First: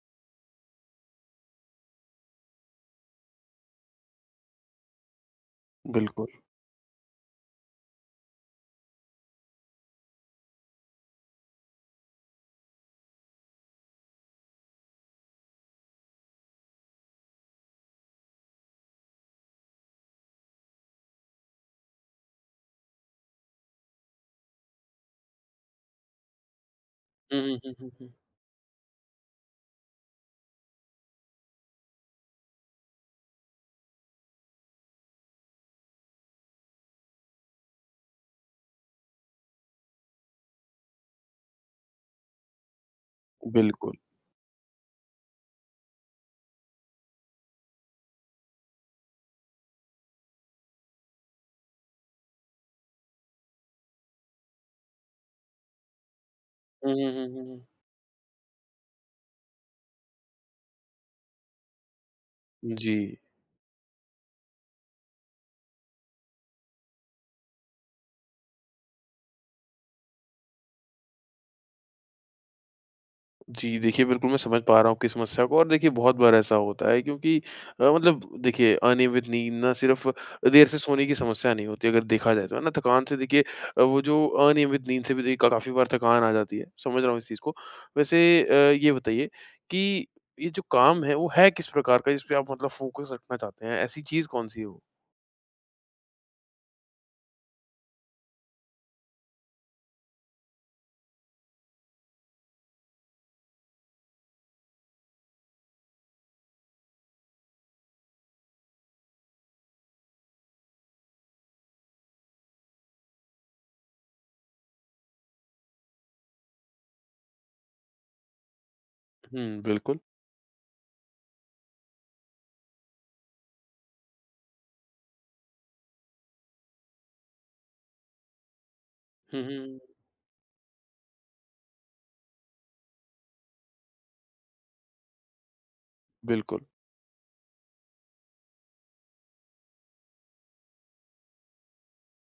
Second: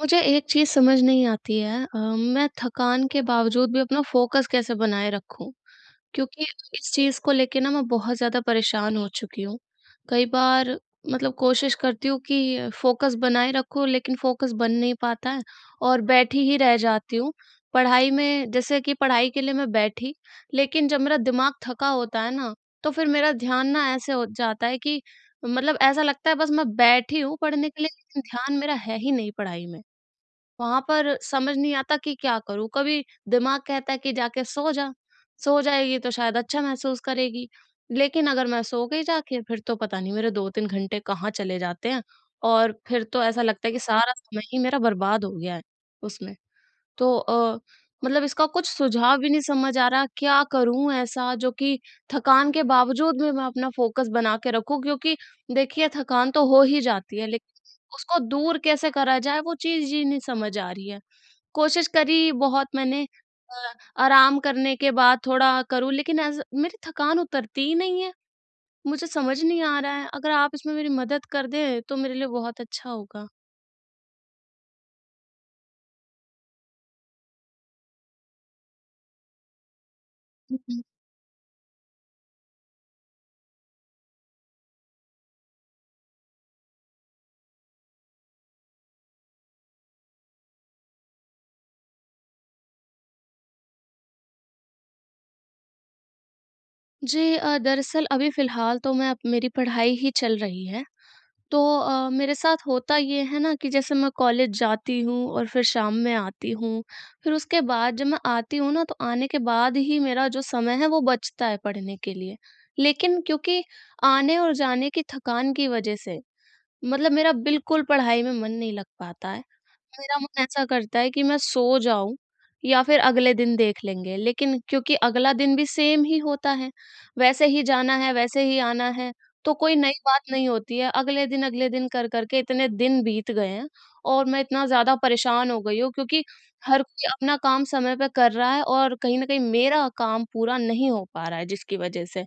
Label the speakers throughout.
Speaker 1: मुझे एक चीज़ समझ नहीं आती है मैं थकान के बावजूद भी अपना फ़ोकस कैसे बनाए रखूँ?
Speaker 2: बिल्कुल।
Speaker 1: क्योंकि इस चीज़ को लेके ना मैं बहुत ज़्यादा परेशान हो चुकी हूँ। कई बार मतलब कोशिश करती हूँ कि फ़ोकस बनाए रखूँ लेकिन फ़ोकस बन नहीं पाता है और बैठी ही रह जाती हूँ। पढ़ाई में जैसे कि पढ़ाई के लिए मैं बैठी, लेकिन जब मेरा दिमाग थका होता है ना, तो फिर मेरा ध्यान ना ऐसे हो जाता है कि मतलब ऐसा लगता है बस मैं बैठी हूँ
Speaker 2: हुँ, हुँ,
Speaker 1: पढ़ने
Speaker 2: हुँ,
Speaker 1: के लिए
Speaker 2: हुँ, हुँ।
Speaker 1: लेकिन ध्यान मेरा है ही नहीं पढ़ाई में। वहाँ पर समझ नहीं आता कि क्या करूँ? कभी दिमाग कहता है कि जाके सो जा, सो जाएगी तो शायद अच्छा महसूस करेगी। लेकिन अगर मैं सो गई जाके फिर तो पता नहीं मेरे 2-3 घंटे कहाँ चले जाते हैं और फिर तो ऐसा लगता है कि
Speaker 2: बिल्कुल।
Speaker 1: सारा समय ही मेरा बर्बाद हो गया है उसमें। तो मतलब इसका कुछ सुझाव भी नहीं समझ आ रहा, क्या करूँ ऐसा जो कि थकान के बावजूद भी मैं अपना फ़ोकस बना के रखूँ? क्योंकि देखिए थकान तो हो ही
Speaker 2: हुँ, हुँ,
Speaker 1: जाती है,
Speaker 2: हुँ, हुँ,
Speaker 1: लेकिन
Speaker 2: हुँ।
Speaker 1: उसको दूर कैसे करा जाए वो चीज़ ही नहीं समझ आ रही है। कोशिश करी बहुत
Speaker 2: जी।
Speaker 1: मैंने अ, आराम करने के बाद थोड़ा करूँ लेकिन ऐसा मेरी थकान उतरती ही नहीं है, मुझे समझ नहीं आ रहा है। अगर आप इसमें मेरी मदद कर दें तो मेरे लिए बहुत अच्छा होगा।
Speaker 2: जी, देखिए बिल्कुल मैं समझ पा रहा हूँ आपकी समस्या को और देखिए बहुत बार ऐसा होता है क्योंकि मतलब देखिए अनियमित नींद ना सिर्फ़ देर से सोने की समस्या नहीं होती अगर देखा जाए तो, है ना? थकान से देखिए वो जो अनियमित नींद से भी देखिए काफ़ी बार थकान आ जाती है, समझ रहा हूँ इस चीज़ को। वैसे ये बताइए कि ये जो काम है वो है किस प्रकार का जिस पे आप मतलब फ़ोकस रखना चाहते हैं? ऐसी चीज़ कौन-सी है वो?
Speaker 1: जी, दरअसल अभी फ़िलहाल तो मैं मेरी पढ़ाई ही चल रही है। तो मेरे साथ होता ये है ना कि जैसे मैं कॉलेज जाती हूँ और फिर शाम में आती हूँ। फिर उसके बाद जब मैं आती हूँ ना तो आने के बाद ही मेरा जो समय है वो बचता है पढ़ने के लिए। लेकिन क्योंकि आने और जाने की थकान की वज़ह से मतलब मेरा बिल्कुल पढ़ाई में मन नहीं लग पाता है।
Speaker 2: हुँ, बिल्कुल।
Speaker 1: मेरा मन ऐसा करता है कि मैं सो जाऊँ या फिर अगले दिन देख लेंगे, लेकिन क्योंकि अगला दिन भी सेम ही होता है, वैसे ही जाना है, वैसे ही आना है,
Speaker 2: हुँ,
Speaker 1: तो कोई
Speaker 2: हुँ।
Speaker 1: नई बात नहीं होती है। अगले दिन कर कर के इतने दिन बीत गए हैं और मैं इतना ज़्यादा परेशान हो गई हूँ क्योंकि
Speaker 2: बिल्कुल।
Speaker 1: हर कोई अपना काम समय पे कर रहा है और कहीं न कहीं मेरा काम पूरा नहीं हो पा रहा है जिसकी वजह से।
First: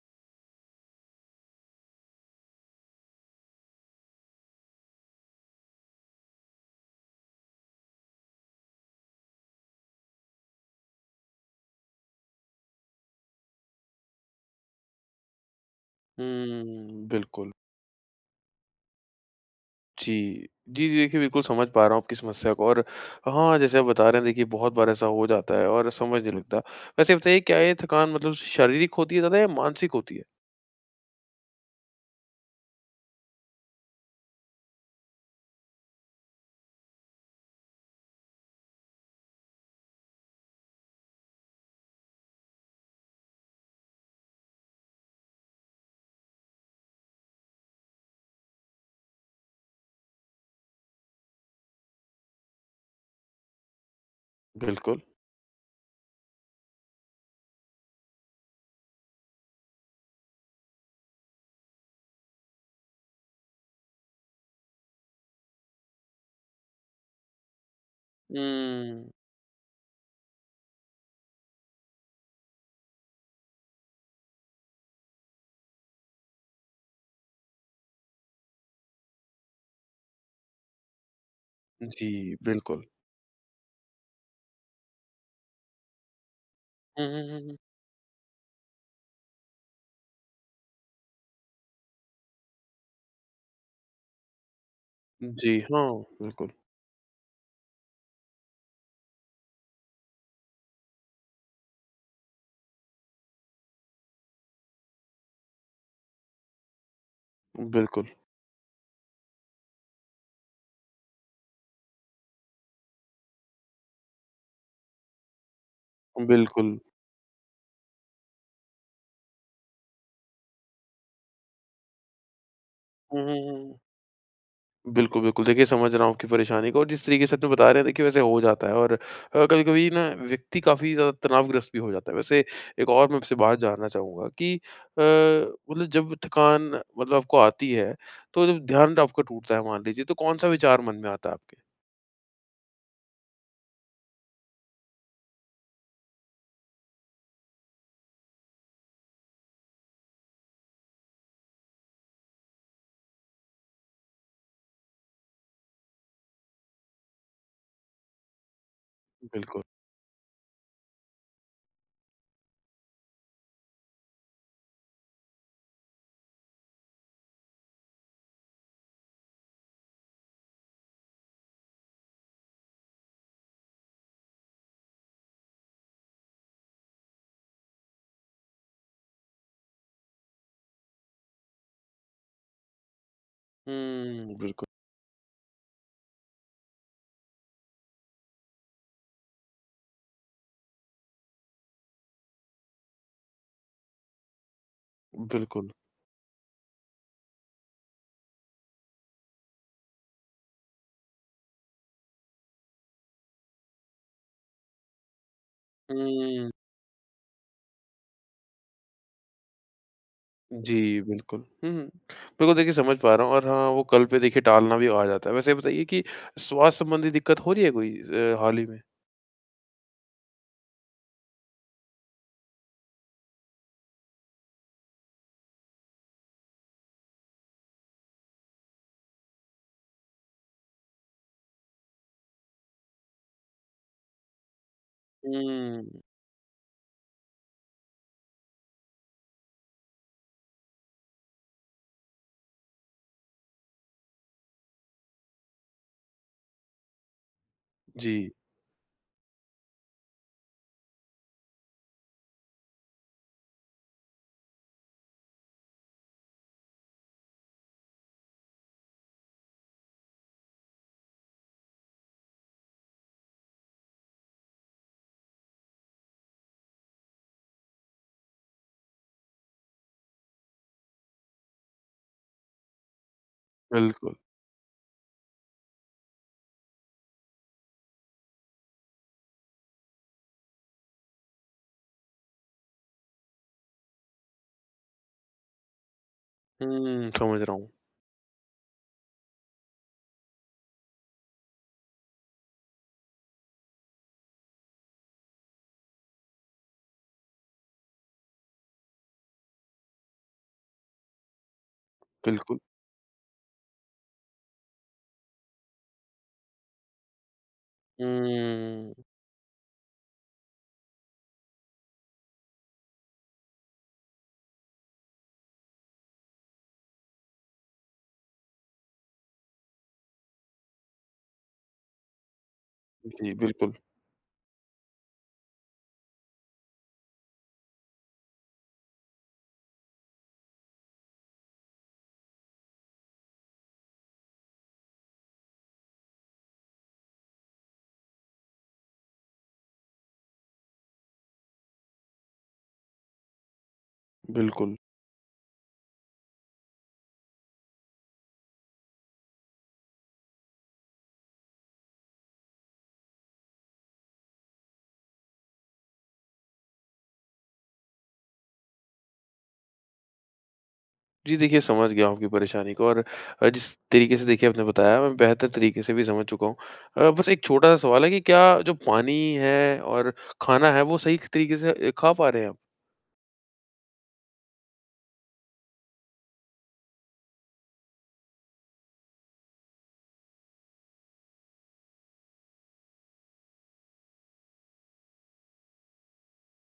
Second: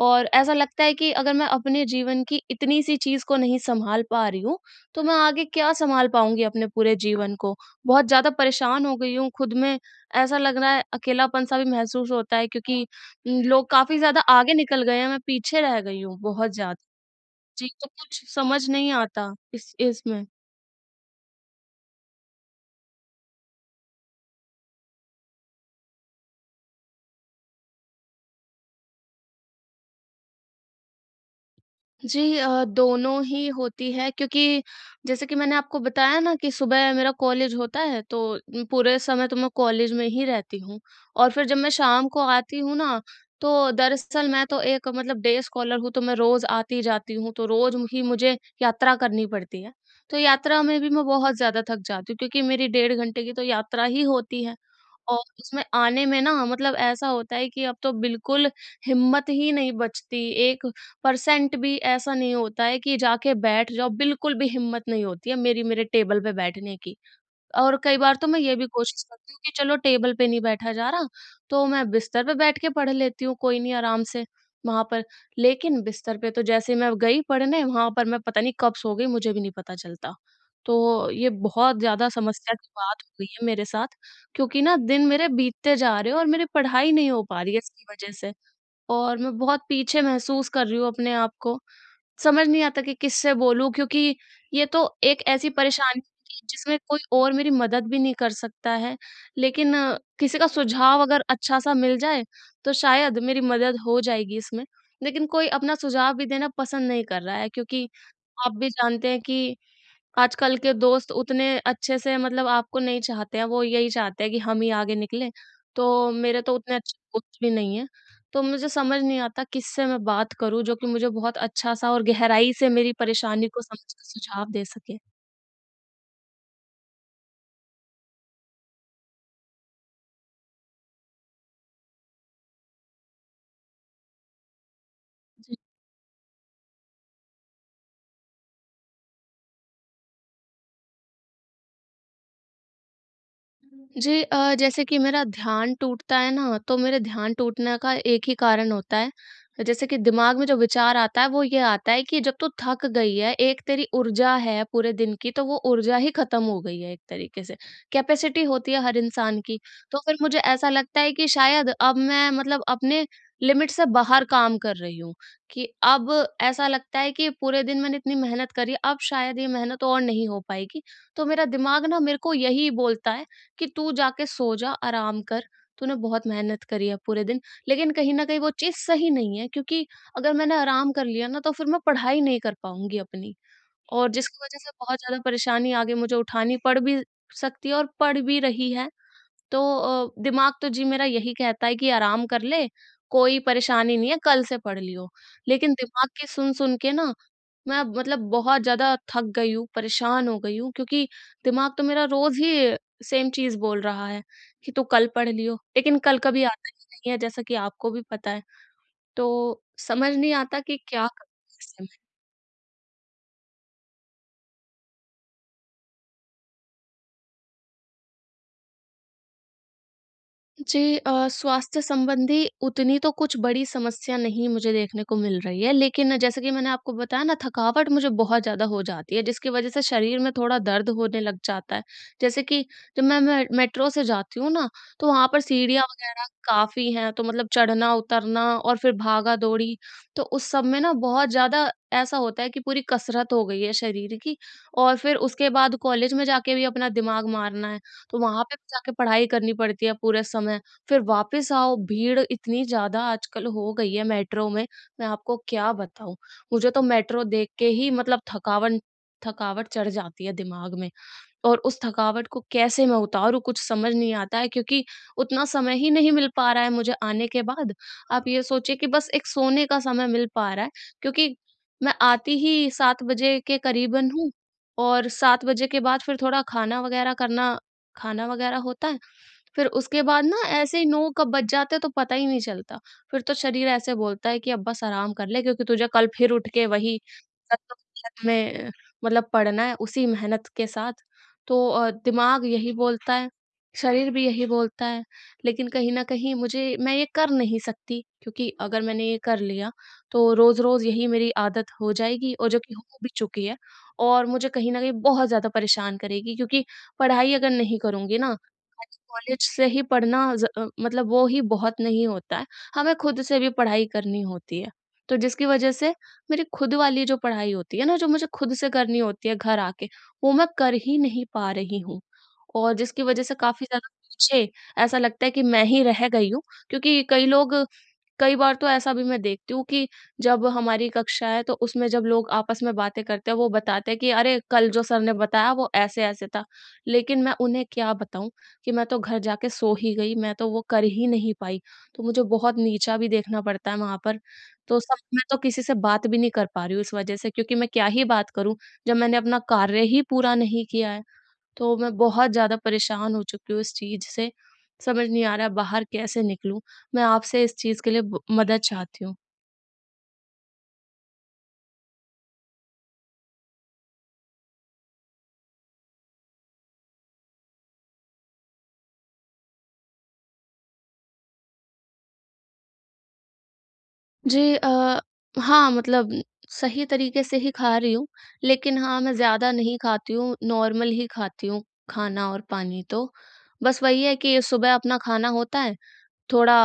Speaker 1: और ऐसा लगता है कि अगर मैं अपने जीवन की इतनी-सी चीज़ को नहीं सँभाल पा रही हूँ, तो मैं आगे क्या सँभाल पाऊँगी अपने पूरे जीवन को। बहुत ज़्यादा परेशान हो गई हूँ खुद में, ऐसा लग रहा है अकेलापन-सा भी महसूस होता है क्योंकि लोग काफ़ी ज़्यादा आगे निकल गए हैं, मैं पीछे रह गई हूँ बहुत ज़्यादा।
Speaker 2: हुँ। बिल्कुल।
Speaker 1: जी, तो कुछ समझ नहीं आता इस
Speaker 2: जी।
Speaker 1: इसमें।
Speaker 2: जी, जी, देखिए बिल्कुल समझ पा रहा हूँ आपकी समस्या को और हाँ, जैसे आप बता रहे हैं देखिए बहुत बार ऐसा हो जाता है और समझ नहीं लगता। वैसे बताइए क्या ये थकान मतलब शारीरिक होती है ज़्यादा या मानसिक होती है?
Speaker 1: जी, दोनों ही होती है क्योंकि जैसे कि मैंने आपको बताया ना कि सुबह मेरा कॉलेज होता है तो पूरे समय तो मैं कॉलेज में ही रहती हूँ और फिर जब मैं शाम को आती हूँ ना तो दरअसल मैं तो एक मतलब डे स्कॉलर हूँ, तो मैं रोज आती जाती हूँ, तो रोज ही मुझे यात्रा करनी पड़ती है। तो यात्रा में भी मैं बहुत ज्यादा थक जाती हूँ क्योंकि मेरी डेढ़ घंटे की तो यात्रा ही होती है,
Speaker 2: बिल्कुल।
Speaker 1: और उसमें आने में ना मतलब ऐसा होता है कि अब तो बिल्कुल हिम्मत ही नहीं बचती, 1% भी ऐसा नहीं होता है कि जाके बैठ जाओ, बिल्कुल भी हिम्मत नहीं होती है मेरी मेरे टेबल पे बैठने की। और कई बार तो मैं ये भी कोशिश
Speaker 2: हुँ।
Speaker 1: करती हूँ कि चलो टेबल पे नहीं बैठा जा रहा, तो मैं बिस्तर पे बैठ के पढ़ लेती हूँ, कोई नहीं आराम से वहाँ पर। लेकिन बिस्तर पे तो जैसे ही मैं गई पढ़ने, वहाँ पर मैं पता नहीं कब सो गई, मुझे भी नहीं पता चलता। तो ये बहुत ज़्यादा
Speaker 2: जी,
Speaker 1: समस्या की
Speaker 2: बिल्कुल।
Speaker 1: बात हो गई है मेरे साथ, क्योंकि ना दिन मेरे बीतते जा रहे हैं और मेरी पढ़ाई
Speaker 2: हुँ,
Speaker 1: नहीं हो
Speaker 2: हुँ,
Speaker 1: पा
Speaker 2: हुँ,
Speaker 1: रही
Speaker 2: हुँ।
Speaker 1: है इसकी वजह से। और मैं बहुत पीछे महसूस कर रही हूँ अपने आप को। समझ नहीं आता कि किससे बोलूँ क्योंकि ये तो एक ऐसी
Speaker 2: जी, हाँ,
Speaker 1: परेशानी है कि
Speaker 2: बिल्कुल।
Speaker 1: जिसमें कोई और मेरी मदद भी नहीं कर सकता है। लेकिन किसी का सुझाव अगर अच्छा-सा मिल जाए तो शायद मेरी मदद हो जाएगी इसमें। लेकिन कोई अपना सुझाव भी देना पसंद नहीं कर रहा है क्योंकि
Speaker 2: बिल्कुल,
Speaker 1: आप भी जानते हैं कि आजकल के दोस्त उतने अच्छे से मतलब आपको नहीं चाहते हैं, वो यही चाहते हैं कि हम ही आगे निकलें। तो मेरे तो उतने
Speaker 2: बिल्कुल।
Speaker 1: अच्छे दोस्त भी नहीं हैं, तो मुझे समझ नहीं आता किससे मैं बात करूँ जो कि मुझे बहुत अच्छा-सा और गहराई से मेरी
Speaker 2: हुँ, हुँ,
Speaker 1: परेशानी को
Speaker 2: हुँ।
Speaker 1: समझ के सुझाव दे सके?
Speaker 2: बिल्कुल, बिल्कुल। देखिए, समझ रहा हूँ आपकी परेशानी को और जिस तरीके से आपने बता रहे हैं, देखिए, वैसे हो जाता है और कभी-कभी ना व्यक्ति काफ़ी ज़्यादा तनावग्रस्त भी हो जाता है। वैसे एक और मैं आपसे बात जानना चाहूँगा कि मतलब जब थकान मतलब आपको आती है, तो जब ध्यान आपका टूटता है मान लीजिए, तो कौन-सा विचार मन में आता है आपके?
Speaker 1: जी, जैसे कि मेरा ध्यान टूटता है ना, तो मेरे ध्यान टूटने का एक ही कारण होता है। जैसे कि दिमाग में जो विचार आता है, वो ये आता है कि जब तू थक गई है, एक तेरी ऊर्जा है पूरे दिन की, तो वो ऊर्जा ही खत्म हो गई है एक तरीके से। कैपेसिटी होती है हर इंसान की।
Speaker 2: बिल्कुल।
Speaker 1: तो फिर मुझे ऐसा लगता है कि शायद अब मैं मतलब अपने लिमिट से बाहर काम कर रही हूँ, कि अब ऐसा लगता है कि पूरे दिन मैंने इतनी मेहनत करी, अब शायद ये मेहनत और नहीं हो पाएगी। तो मेरा दिमाग ना मेरे को यही बोलता है कि तू जाके सो जा, आराम कर, तूने बहुत मेहनत करी है पूरे दिन। लेकिन कहीं न कहीं वो चीज़ सही नहीं है क्योंकि अगर मैंने आराम कर लिया ना तो फिर मैं पढ़ाई नहीं कर पाऊँगी अपनी, और
Speaker 2: हुँ,
Speaker 1: जिसकी वज़ह
Speaker 2: बिल्कुल,
Speaker 1: से बहुत ज़्यादा परेशानी आगे मुझे उठानी पड़ भी सकती है और पड़ भी रही है। तो दिमाग तो जी मेरा यही कहता है कि आराम कर ले, कोई परेशानी नहीं है, कल से पढ़ लियो।
Speaker 2: बिल्कुल।
Speaker 1: लेकिन दिमाग की सुन-सुन के ना मैं अब मतलब बहुत ज़्यादा थक गई हूँ, परेशान हो गई हूँ क्योंकि दिमाग तो मेरा रोज़ ही सेम चीज़ बोल रहा है कि तू कल पढ़ लियो। लेकिन कल कभी
Speaker 2: हुँ,
Speaker 1: आता ही नहीं है जैसा कि आपको भी पता है। तो समझ नहीं आता कि
Speaker 2: जी,
Speaker 1: क्या
Speaker 2: बिल्कुल।
Speaker 1: करूँ?
Speaker 2: हुँ, हुँ। बिल्कुल, देखिए, समझ पा रहा हूँ और हाँ, वो कल पे देखिए टालना भी आ जाता है। वैसे ये बताइए कि स्वास्थ्य संबंधी दिक्कत हो रही है कोई हाल ही में?
Speaker 1: जी, स्वास्थ्य संबंधी उतनी तो कुछ बड़ी समस्या नहीं मुझे देखने को मिल रही है, लेकिन जैसे कि मैंने आपको बताया ना थकावट मुझे बहुत ज़्यादा हो जाती है, जिसकी वज़ह से शरीर में थोड़ा दर्द होने लग जाता है। जैसे कि जब मैं मेट्रो से जाती हूँ ना, तो वहाँ पर सीढ़ियाँ
Speaker 2: हुँ।
Speaker 1: वग़ैरह काफ़ी हैं, तो मतलब चढ़ना-उतरना और फिर भागा-दौड़ी, तो उस सब में ना बहुत ज़्यादा ऐसा होता है कि पूरी कसरत हो गई है शरीर की और फिर उसके बाद कॉलेज में जाके भी अपना दिमाग मारना है। तो
Speaker 2: जी,
Speaker 1: वहाँ पे भी जाके पढ़ाई करनी पड़ती है पूरे समय। फिर वापस आओ, भीड़ इतनी ज़्यादा आजकल हो गई है मेट्रो में, मैं आपको क्या बताऊँ? मुझे तो मेट्रो देख के ही मतलब थकावन थकावट चढ़ जाती है दिमाग में। और उस थकावट को कैसे मैं उतारूँ कुछ समझ नहीं आता है क्योंकि उतना समय ही नहीं मिल पा रहा है मुझे आने के बाद। आप ये सोचिए कि बस एक सोने का समय मिल पा रहा है क्योंकि मैं आती ही 7 बजे के करीबन
Speaker 2: बिल्कुल।
Speaker 1: हूँ, और 7 बजे के बाद फिर थोड़ा खाना वगैरह करना, खाना वगैरह होता है। फिर उसके बाद ना ऐसे ही 9 कब बज जाते हैं तो पता ही नहीं चलता। फिर तो शरीर ऐसे बोलता है कि अब बस आराम कर ले क्योंकि तुझे कल फिर उठ के वही
Speaker 2: हुँ, समझ रहा हूँ।
Speaker 1: सत्तर मेहनत में मतलब पड़ना है उसी मेहनत के साथ। तो दिमाग यही बोलता है, शरीर भी यही बोलता है, लेकिन कहीं न कहीं मुझे मैं ये कर नहीं सकती क्योंकि अगर मैंने ये कर लिया, तो रोज़-रोज़ यही मेरी आदत हो जाएगी, और जो
Speaker 2: बिल्कुल।
Speaker 1: कि हो भी चुकी है और मुझे कहीं न कहीं बहुत ज़्यादा परेशान करेगी क्योंकि पढ़ाई अगर नहीं करूँगी ना,
Speaker 2: हुँ,
Speaker 1: खाली कॉलेज से ही पढ़ना मतलब वो ही बहुत नहीं होता है, हमें खुद से भी पढ़ाई करनी होती है। तो जिसकी वजह से मेरी खुद वाली जो पढ़ाई होती है ना, जो मुझे खुद से करनी होती है घर आके, वो मैं कर ही नहीं पा रही हूँ। और जिसकी वजह से
Speaker 2: जी,
Speaker 1: काफ़ी
Speaker 2: बिल्कुल,
Speaker 1: ज़्यादा पीछे ऐसा लगता है कि मैं ही रह गई हूँ क्योंकि कई लोग, कई बार तो ऐसा भी मैं देखती हूँ कि जब हमारी कक्षा है तो उसमें जब लोग आपस में बातें करते हैं वो बताते हैं कि अरे कल जो सर ने बताया वो ऐसे ऐसे था, लेकिन मैं उन्हें क्या बताऊं कि मैं तो घर जाके सो ही गई, मैं तो वो कर ही नहीं पाई, तो मुझे बहुत नीचा भी देखना पड़ता है वहां पर।
Speaker 2: बिल्कुल।
Speaker 1: तो सब, मैं तो किसी से बात भी नहीं कर पा रही हूँ इस वजह से क्योंकि मैं क्या ही बात करूं जब मैंने अपना कार्य ही पूरा नहीं किया है। तो मैं बहुत ज़्यादा परेशान हो चुकी हूँ इस चीज़ से। समझ नहीं आ रहा बाहर कैसे निकलूँ? मैं आपसे इस चीज़ के लिए ब मदद चाहती हूँ।
Speaker 2: जी, देखिए समझ गया हूँ आपकी परेशानी को और जिस तरीके से देखिए आपने बताया मैं बेहतर तरीके से भी समझ चुका हूँ। बस एक छोटा-सा सवाल है कि क्या जो पानी है और खाना है वो सही तरीके से खा पा रहे हैं आप?
Speaker 1: जी, हाँ, मतलब सही तरीके से ही खा रही हूँ, लेकिन हाँ, मैं ज़्यादा नहीं खाती हूँ, नॉर्मल ही खाती हूँ खाना और पानी तो। बस वही है कि सुबह अपना खाना होता है, थोड़ा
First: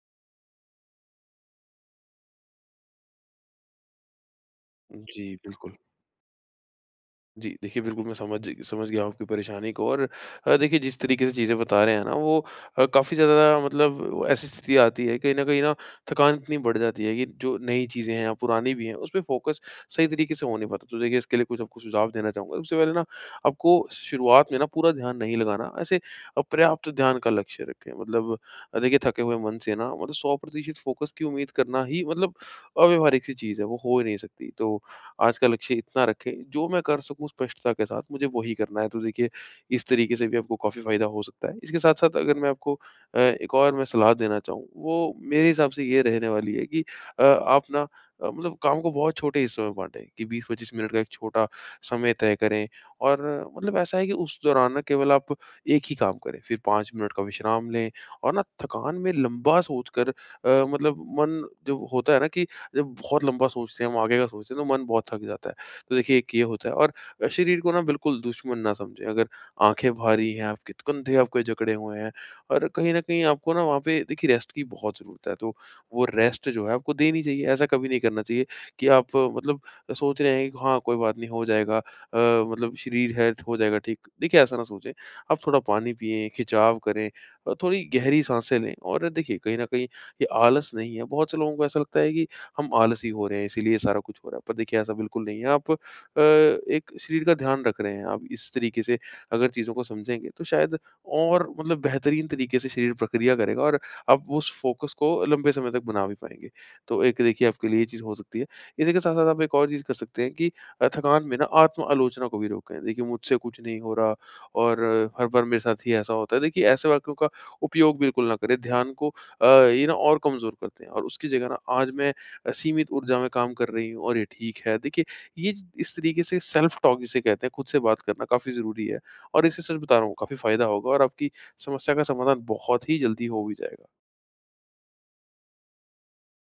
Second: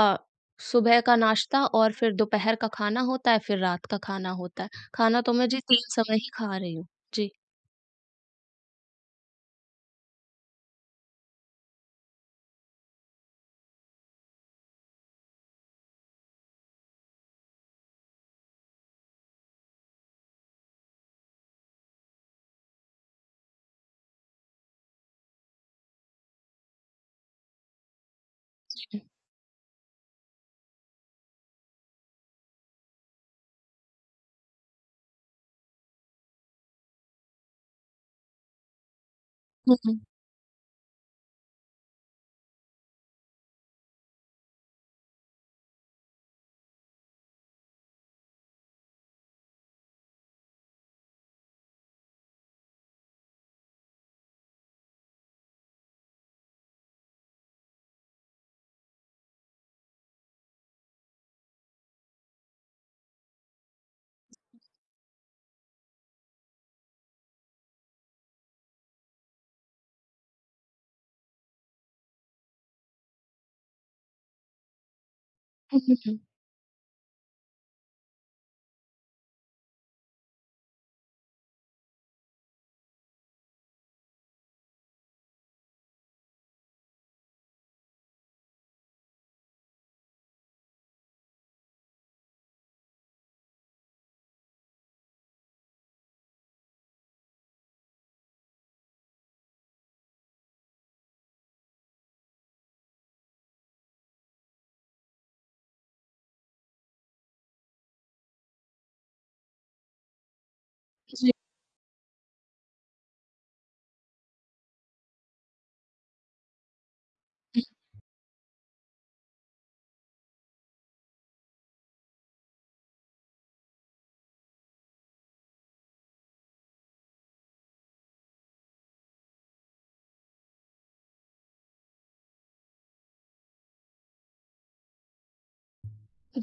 Speaker 1: सुबह का नाश्ता, और फिर दोपहर का खाना होता है, फिर रात का खाना होता है। खाना तो
Speaker 2: जी,
Speaker 1: मैं जी
Speaker 2: बिल्कुल।
Speaker 1: 3 समय ही खा रही हूँ। जी।
Speaker 2: जी, देखिए बिल्कुल मैं समझ समझ गया हूँ आपकी परेशानी को और देखिए जिस तरीके से चीज़ें बता रहे हैं ना वो काफ़ी ज़्यादा मतलब वो ऐसी स्थिति आती है, कहीं न कहीं ना थकान इतनी बढ़ जाती है कि जो नई चीज़ें हैं या पुरानी भी हैं, उसपे फोकस सही तरीके से हो नहीं पाता। तो देखिए इसके लिए कुछ आपको सुझाव देना चाहूँगा। सबसे पहले ना आपको शुरुआत में ना पूरा ध्यान नहीं लगाना, ऐसे अपर्याप्त ध्यान का लक्ष्य रखें। मतलब देखिए थके हुए मन से ना मतलब 100% फ़ोकस की उम्मीद करना ही मतलब अव्यावहारिक सी चीज़ है, वो हो ही नहीं सकती। तो आज का लक्ष्य इतना रखें, जो मैं कर सकूँ स्पष्टता के साथ मुझे वही करना है। तो देखिए
Speaker 1: हुँ,
Speaker 2: इस
Speaker 1: हुँ।
Speaker 2: तरीके से भी आपको काफ़ी फ़ायदा हो सकता है। इसके साथ-साथ अगर मैं आपको एक और मैं सलाह देना चाहूँ, वो मेरे हिसाब से ये रहने वाली है कि आप ना मतलब काम को बहुत छोटे हिस्सों में बाँटें कि 20-25 मिनट का एक छोटा समय तय करें और मतलब ऐसा है कि उस दौरान ना केवल आप एक ही काम करें, फिर 5 मिनट का विश्राम लें और ना थकान में लंबा सोचकर मतलब मन जो होता है ना कि जब बहुत लंबा सोचते हैं, हम आगे का सोचते हैं, तो मन बहुत थक जाता है। तो देखिए एक ये होता है और शरीर को ना बिल्कुल दुश्मन ना समझें। अगर आँखें भारी हैं आपकी, कंधे आपके जकड़े हुए हैं और कहीं न कहीं आपको ना वहाँ पे देखिए रेस्ट की बहुत ज़रूरत है। तो
Speaker 1: हुँ, हुँ,
Speaker 2: वो
Speaker 1: हुँ।
Speaker 2: रेस्ट जो है आपको देनी चाहिए। ऐसा कभी नहीं करना चाहिए कि आप मतलब सोच रहे हैं कि हाँ, कोई बात नहीं हो जाएगा मतलब शरीर है हो जाएगा ठीक। देखिए ऐसा ना सोचें। आप थोड़ा पानी पिएँ, खिंचाव करें और थोड़ी गहरी साँसें लें और देखिए कहीं न कहीं ये आलस नहीं है। बहुत से लोगों को ऐसा लगता है कि हम आलसी हो रहे हैं इसीलिए ये सारा कुछ हो रहा है। पर देखिए ऐसा बिल्कुल नहीं है आप एक शरीर का ध्यान रख रहे हैं। आप इस तरीके से अगर चीज़ों को समझेंगे तो शायद और मतलब बेहतरीन तरीके से शरीर प्रक्रिया करेगा और आप उस फ़ोकस को लंबे समय तक बना भी पाएँगे। तो एक देखिए आपके लिए ये चीज़ हो सकती है। इसी के साथ-साथ आप एक और चीज़ कर सकते हैं कि थकान
Speaker 1: जी।
Speaker 2: में ना आत्म-आलोचना को भी रोकें। देखिए मुझसे कुछ नहीं हो रहा और हर बार मेरे साथ ही ऐसा होता है। देखिए ऐसे वाक्यों का उपयोग बिल्कुल ना करें। ध्यान को ये ना और कमज़ोर करते हैं और उसकी जगह ना आज मैं असीमित ऊर्जा में काम कर रही हूँ और ये ठीक है। देखिए, ये ज इस तरीके से सेल्फ टॉक जिसे कहते हैं, खुद से बात करना काफ़ी ज़रूरी है और इससे सच बता रहा हूँ काफ़ी फ़ायदा होगा और आपकी समस्या का समाधान बहुत ही जल्दी हो भी जाएगा।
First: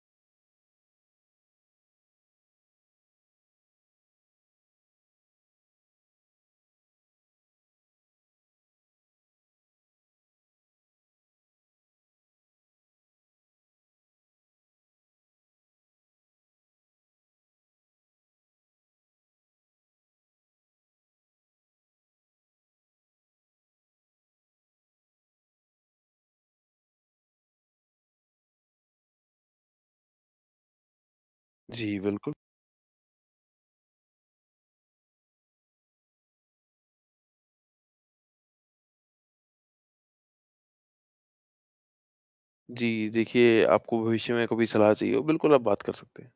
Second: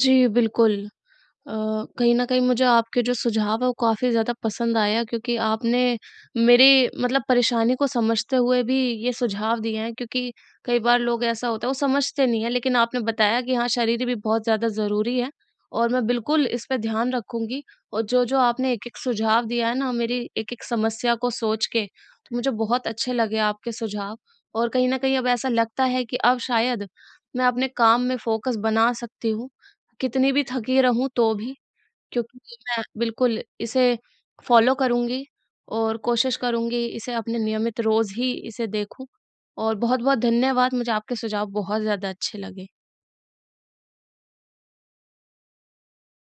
Speaker 1: जी, बिल्कुल। अ, कहीं न कहीं मुझे आपके जो सुझाव है वो काफ़ी ज़्यादा पसंद आया क्योंकि आपने मेरे मतलब परेशानी को समझते हुए भी ये सुझाव दिए हैं क्योंकि कई बार लोग ऐसा होता है वो समझते नहीं है, लेकिन आपने बताया कि हाँ, शरीर भी बहुत ज़्यादा ज़रूरी है, और मैं बिल्कुल इस पे ध्यान रखूँगी, और जो-जो आपने एक-एक सुझाव दिया है ना मेरी एक-एक समस्या को सोच के, तो मुझे बहुत अच्छे लगे आपके सुझाव, और कहीं न कहीं अब ऐसा लगता है कि अब शायद मैं अपने काम में फ़ोकस बना सकती हूँ। कितनी भी थकी रहूँ तो भी,
Speaker 2: जी, बिल्कुल।
Speaker 1: क्योंकि मैं बिल्कुल इसे फ़ॉलो करूँगी और कोशिश करूँगी इसे अपने नियमित रोज़ ही इसे देखूँ। और बहुत-बहुत धन्यवाद, मुझे आपके सुझाव बहुत ज़्यादा अच्छे लगे।
Speaker 2: जी, देखिए आपको भविष्य में कभी सलाह चाहिए हो, बिल्कुल आप बात कर सकते हैं।